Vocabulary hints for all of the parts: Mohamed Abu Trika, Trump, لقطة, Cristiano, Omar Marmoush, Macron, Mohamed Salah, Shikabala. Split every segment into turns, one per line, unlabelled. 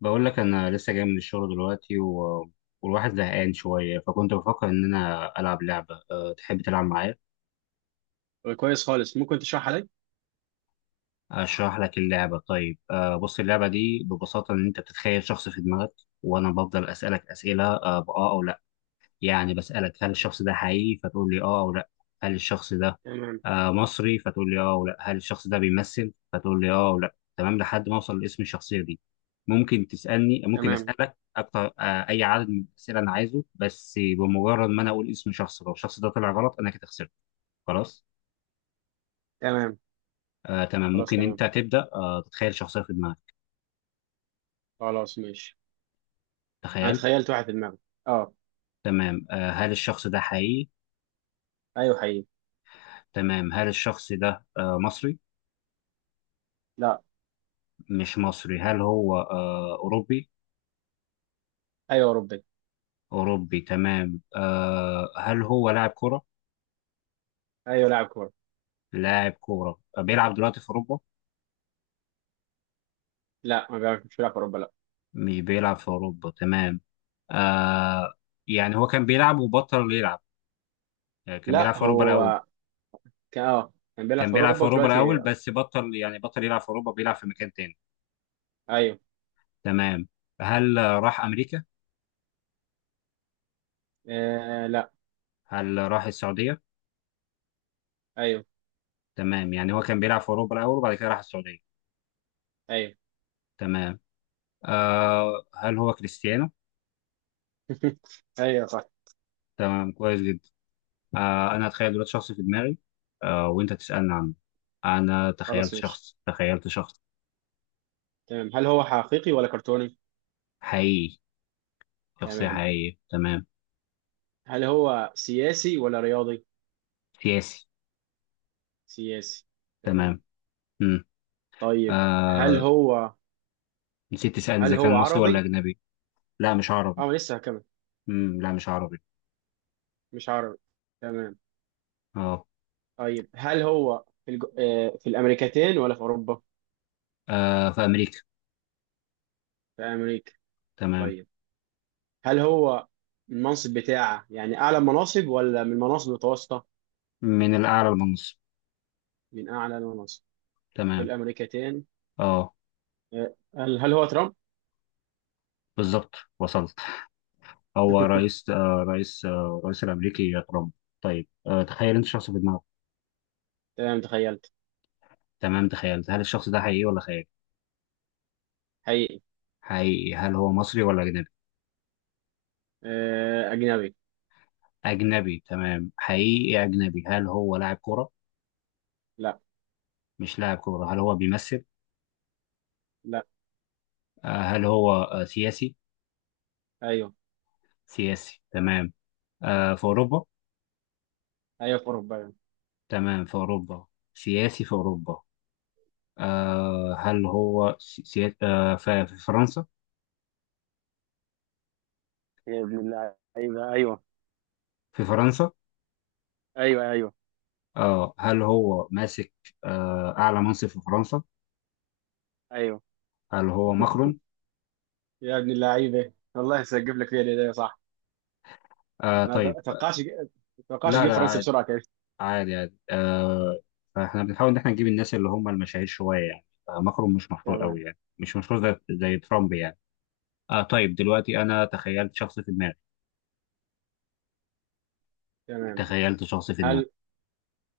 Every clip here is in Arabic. بقول لك انا لسه جاي من الشغل دلوقتي والواحد زهقان شويه، فكنت بفكر ان انا العب لعبه. تحب تلعب معايا؟
كويس خالص، ممكن تشرحها لي.
اشرح لك اللعبه. طيب، بص، اللعبه دي ببساطه ان انت بتتخيل شخص في دماغك، وانا بفضل اسالك اسئله باه او لا. يعني بسألك هل الشخص ده حقيقي، فتقول لي اه او لا. هل الشخص ده
تمام.
مصري، فتقول لي اه او لا. هل الشخص ده بيمثل، فتقول لي اه او لا. تمام، لحد ما اوصل لاسم الشخصية دي. ممكن
تمام.
أسألك أكتر، أي عدد من الأسئلة أنا عايزه. بس بمجرد ما أنا أقول اسم شخص لو الشخص ده طلع غلط، أنا كده خسرت. خلاص.
تمام.
تمام،
خلاص.
ممكن
تمام.
أنت تبدأ، تتخيل شخصية في دماغك.
خلاص، ماشي. انا
تخيلت.
تخيلت واحد في دماغي. اه.
تمام، هل الشخص ده حقيقي؟
ايوه، حقيقي.
تمام، هل الشخص ده مصري؟
لا.
مش مصري. هل هو أوروبي؟
ايوه، اوروبي.
أوروبي، تمام. هل هو لاعب كرة؟
ايوه، لاعب كوره.
لاعب كرة، بيلعب دلوقتي في أوروبا؟
لا، ما بيعرفش، مش بيلعب في اوروبا، لا.
مش بيلعب في أوروبا، تمام. آه يعني هو كان بيلعب وبطل يلعب؟ يعني كان بيلعب
لا،
في أوروبا الأول؟
هو كان بيلعب
كان
في
بيلعب في
اوروبا
أوروبا
ودلوقتي.
الأول، بس بطل يعني بطل يلعب في أوروبا، بيلعب في مكان تاني.
ايوه.
تمام. هل راح أمريكا؟
آه. لا.
هل راح السعودية؟
ايوه.
تمام، يعني هو كان بيلعب في أوروبا الأول وبعد كده راح السعودية.
ايوه.
تمام. هل هو كريستيانو؟
ايوه، صح.
تمام، كويس جدا. انا اتخيل دلوقتي شخص في دماغي، وانت تسالني عنه. انا تخيلت
خلاص، ماشي.
شخص تخيلت شخص.
تمام، هل هو حقيقي ولا كرتوني؟
حقيقي، شخصيه
تمام،
حقيقيه، تمام.
هل هو سياسي ولا رياضي؟
سياسي،
سياسي. تمام.
تمام. امم
طيب. هل
آه
هو
نسيت تسالني
هل
اذا
هو
كان مصري ولا
عربي؟
اجنبي. لا، مش عربي.
اه، لسه هكمل.
لا، مش عربي.
مش عربي. تمام.
اه.
طيب، هل هو في الج... آه، في الامريكتين ولا في اوروبا؟
في امريكا،
في امريكا.
تمام.
طيب، هل هو المنصب بتاعه، يعني اعلى مناصب ولا من المناصب المتوسطه؟
من الاعلى للمنصب،
من اعلى المناصب. في
تمام.
الامريكتين.
اه،
هل هو ترامب؟
بالظبط وصلت. هو رئيس الامريكي ترامب. طيب، تخيل انت شخص في دماغك.
تمام. تخيلت.
تمام، تخيلت. هل الشخص ده حقيقي ولا خيال؟
حقيقي.
حقيقي. هل هو مصري ولا أجنبي؟
اجنبي.
أجنبي، تمام، حقيقي أجنبي. هل هو لاعب كرة؟
لا.
مش لاعب كرة. هل هو بيمثل؟
لا.
هل هو سياسي؟
ايوه.
سياسي، تمام. في أوروبا؟
ايوه في اوروبا أيوة.
تمام، في أوروبا، سياسي في أوروبا. هل هو في فرنسا؟
يا ابن اللعيبة. أيوه، أيوه.
في فرنسا.
أيوه، أيوه.
هل هو ماسك أعلى منصب في فرنسا؟
أيوه.
هل هو ماكرون؟
يا ابن اللعيبه، والله سجف لك فيها الهدايا، صح. انا
طيب.
ما توقعش
لا
تجيب
لا،
فرنسا
عادي
بسرعه كده.
عادي، فاحنا بنحاول ان احنا نجيب الناس اللي هم المشاهير شويه، يعني ماكرون مش مشهور قوي،
تمام.
يعني مش مشهور زي ترامب يعني. طيب، دلوقتي انا تخيلت شخص في دماغي.
تمام،
تخيلت شخص في دماغي.
هل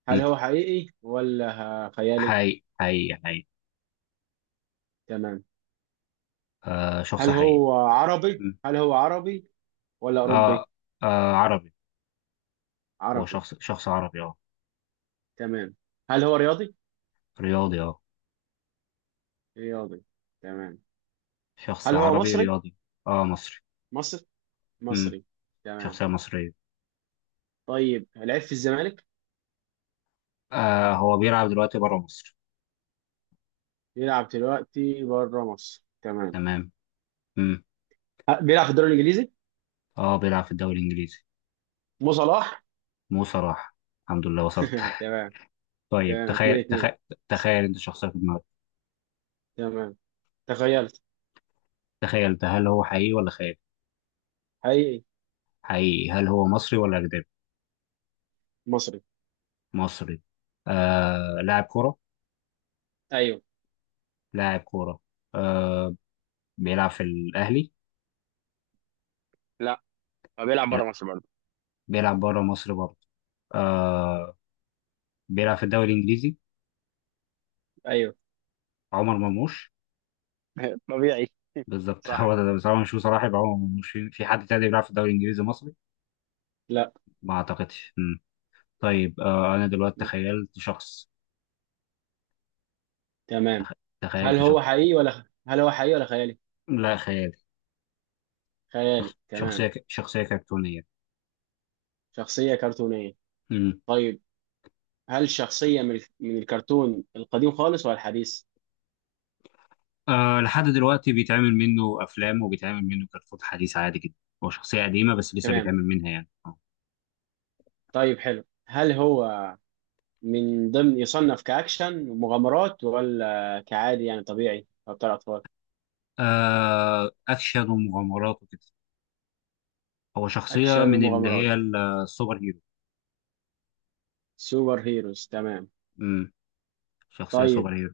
هل
مم.
هو حقيقي ولا خيالي؟
حقيقي حقيقي حقيقي.
تمام،
شخص
هل
حقيقي.
هو عربي
مم.
هل هو عربي ولا اوروبي؟
آه عربي. هو
عربي.
شخص عربي، اه.
تمام، هل هو رياضي؟
رياضي، اه.
رياضي. تمام.
شخص
هل هو
عربي
مصري؟
رياضي، اه. مصري.
مصري.
مم.
مصري. تمام.
شخصية مصرية.
طيب، لعب في الزمالك.
هو بيلعب دلوقتي بره مصر،
بيلعب دلوقتي بره مصر. تمام.
تمام. مم.
بيلعب في الدوري الانجليزي.
اه، بيلعب في الدوري الانجليزي.
مو صلاح.
مو صلاح. الحمد لله وصلت.
تمام.
طيب،
تمام، اتنين
تخيل
اتنين.
تخيل. تخيل انت شخصيه في دماغك.
تمام، تخيلت.
تخيل ده، هل هو حقيقي ولا خيال؟
حقيقي.
حقيقي. هل هو مصري ولا اجنبي؟
مصري.
مصري. لاعب كوره.
ايوه.
لاعب كوره. آه بيلعب في الاهلي.
هو بيلعب بره
لا،
مصر برضه.
بيلعب بره مصر برضه. آه بيلعب في الدوري الانجليزي.
ايوه.
عمر مرموش.
طبيعي.
بالظبط هو
صح.
ده. بس هو مش هو صلاح، يبقى عمر مرموش، في حد تاني بيلعب في الدوري الانجليزي مصري؟
لا.
ما اعتقدش. مم. طيب، انا دلوقتي تخيلت شخص.
تمام،
تخ- تخيلت شخص.
هل هو حقيقي ولا خيالي؟
لا، خيالي.
خيالي. تمام.
شخصيه كرتونيه.
شخصية كرتونية.
مم.
طيب، هل شخصية من الكرتون القديم خالص ولا الحديث؟
لحد دلوقتي بيتعمل منه افلام وبيتعمل منه كرتون حديث، عادي جدا. هو شخصيه قديمه بس لسه
تمام.
بيتعمل منها، يعني
طيب، حلو. هل هو من ضمن يصنف كأكشن ومغامرات ولا كعادي، يعني طبيعي أو بتاع أطفال؟
اكشن ومغامرات وكده. هو شخصيه
أكشن
من اللي
ومغامرات.
هي السوبر هيرو.
سوبر هيروز. تمام.
مم. شخصيه
طيب.
سوبر هيرو.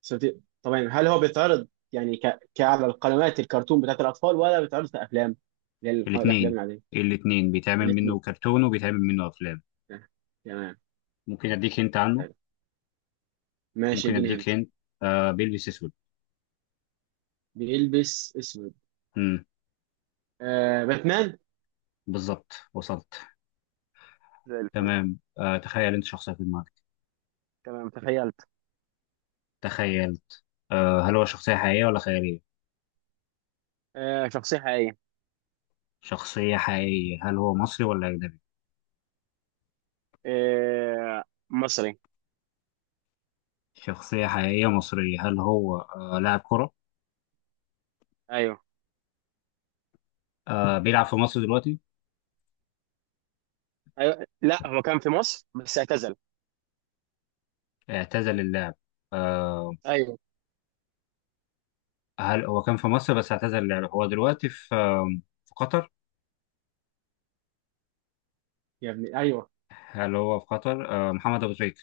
طبعا، هل هو بيتعرض، يعني كعلى القنوات الكرتون بتاعت الأطفال ولا بيتعرض كأفلام، اللي هي الأفلام
الاثنين.
العادية؟
الاثنين، بيتعمل منه
الاثنين.
كرتون وبيتعمل منه افلام.
آه، تمام.
ممكن اديك هنت عنه.
تمام. ماشي،
ممكن
اديني
اديك
هنت.
هنت. بيلبس اسود.
بيلبس اسود.
مم.
باتمان.
بالظبط وصلت.
زي الفل.
تمام، تخيل انت شخصيه في دماغك.
تمام، تخيلت.
تخيلت. هل هو شخصيه حقيقيه ولا خياليه؟
شخصية حقيقية.
شخصية حقيقية. هل هو مصري ولا أجنبي؟
آه مصري.
شخصية حقيقية مصرية. هل هو لاعب كرة؟
ايوه.
بيلعب في مصر دلوقتي؟
ايوه، لا هو كان في مصر بس اعتزل.
اعتزل اللعب. آه
ايوه.
هل هو كان في مصر بس اعتزل اللعب. هو دلوقتي في قطر؟
يا ابني، أيوه.
هل هو في قطر؟ محمد أبو تريكة.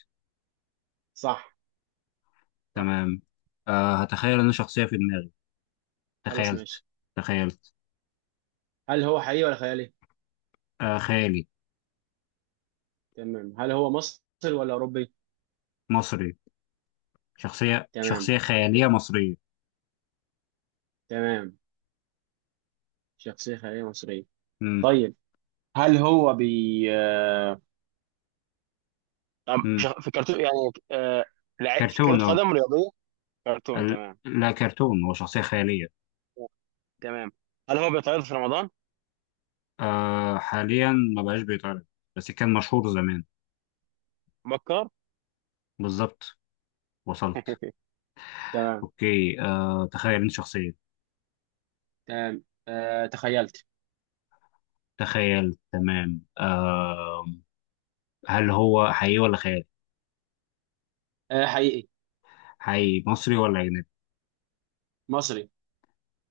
صح. صح.
تمام. هتخيل إن شخصية في دماغي.
خلاص،
تخيلت.
ماشي.
تخيلت.
هل هو حقيقي ولا خيالي؟
خيالي.
تمام، هل هو مصري ولا أوروبي؟
مصري. شخصية
تمام.
شخصية خيالية مصرية.
تمام. شخصية خيالية مصرية.
مم.
طيب، هل هو بي آه، طب
مم.
شخ- في كرتون، يعني لعيب في كرة
كرتون، اه.
قدم رياضية؟ كرتون. تمام.
لا، كرتون، هو شخصية خيالية.
تمام، هل هو بيتعرض في رمضان؟
حاليا ما بقاش بيتعرض، بس كان مشهور زمان.
بكر.
بالظبط وصلت.
تمام.
اوكي، تخيل انت شخصية.
تمام، تخيلت.
تخيل، تمام. هل هو حقيقي ولا خيال؟
حقيقي.
حقيقي. مصري ولا اجنبي؟
مصري.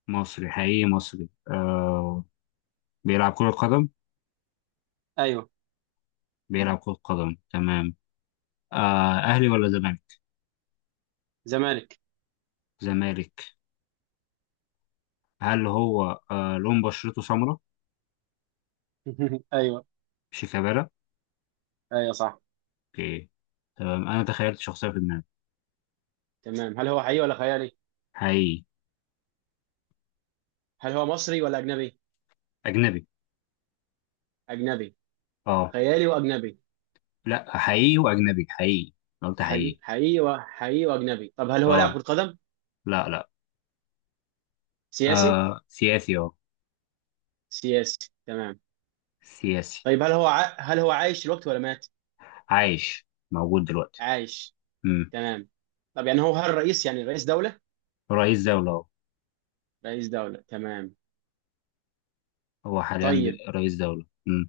مصري، حقيقي مصري. بيلعب كرة قدم.
ايوه.
بيلعب كرة قدم، تمام. اهلي ولا زمالك؟
زمالك.
زمالك. هل هو لون بشرته سمراء؟
ايوه،
شيكابالا.
ايوه صح.
اوكي، تمام، انا تخيلت شخصية في دماغي.
تمام، هل هو حقيقي ولا خيالي؟
حقيقي.
هل هو مصري ولا اجنبي؟
اجنبي،
اجنبي.
اه.
خيالي واجنبي.
لا، حقيقي واجنبي، حقيقي. أنا قلت
حقيقي.
حقيقي.
حقيقي وحقيقي واجنبي. طب هل هو لاعب
اه،
كرة قدم؟
لا لا.
سياسي.
سياسي، اه.
سياسي. تمام.
سياسي.
طيب، هل هو عايش دلوقتي ولا مات؟
عايش، موجود دلوقتي.
عايش.
امم
تمام. طب يعني هو هل الرئيس يعني رئيس دولة؟
رئيس دولة، اه.
رئيس دولة. تمام.
هو حاليا
طيب.
رئيس دولة.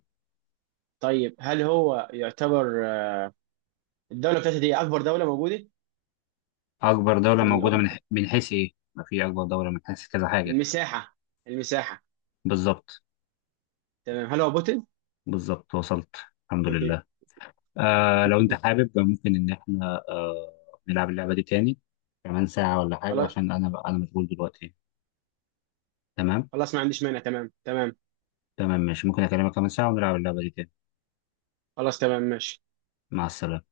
طيب. هل هو يعتبر الدولة بتاعته دي أكبر دولة موجودة؟
اكبر دولة
في
موجودة من
الأوروبا؟
من حيث ايه؟ ما في اكبر دولة من حيث كذا حاجة.
المساحة. المساحة.
بالظبط.
تمام، هل هو بوتين؟
بالظبط وصلت. الحمد لله. لو انت حابب ممكن ان احنا نلعب اللعبة دي تاني كمان ساعة ولا حاجة،
خلاص.
عشان انا مشغول دلوقتي. تمام.
خلاص، ما عنديش مانع. تمام. تمام.
تمام، ماشي، ممكن اكلمك كمان ساعة ونلعب اللعبة دي تاني.
خلاص، تمام، ماشي.
مع السلامة.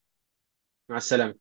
مع السلامة.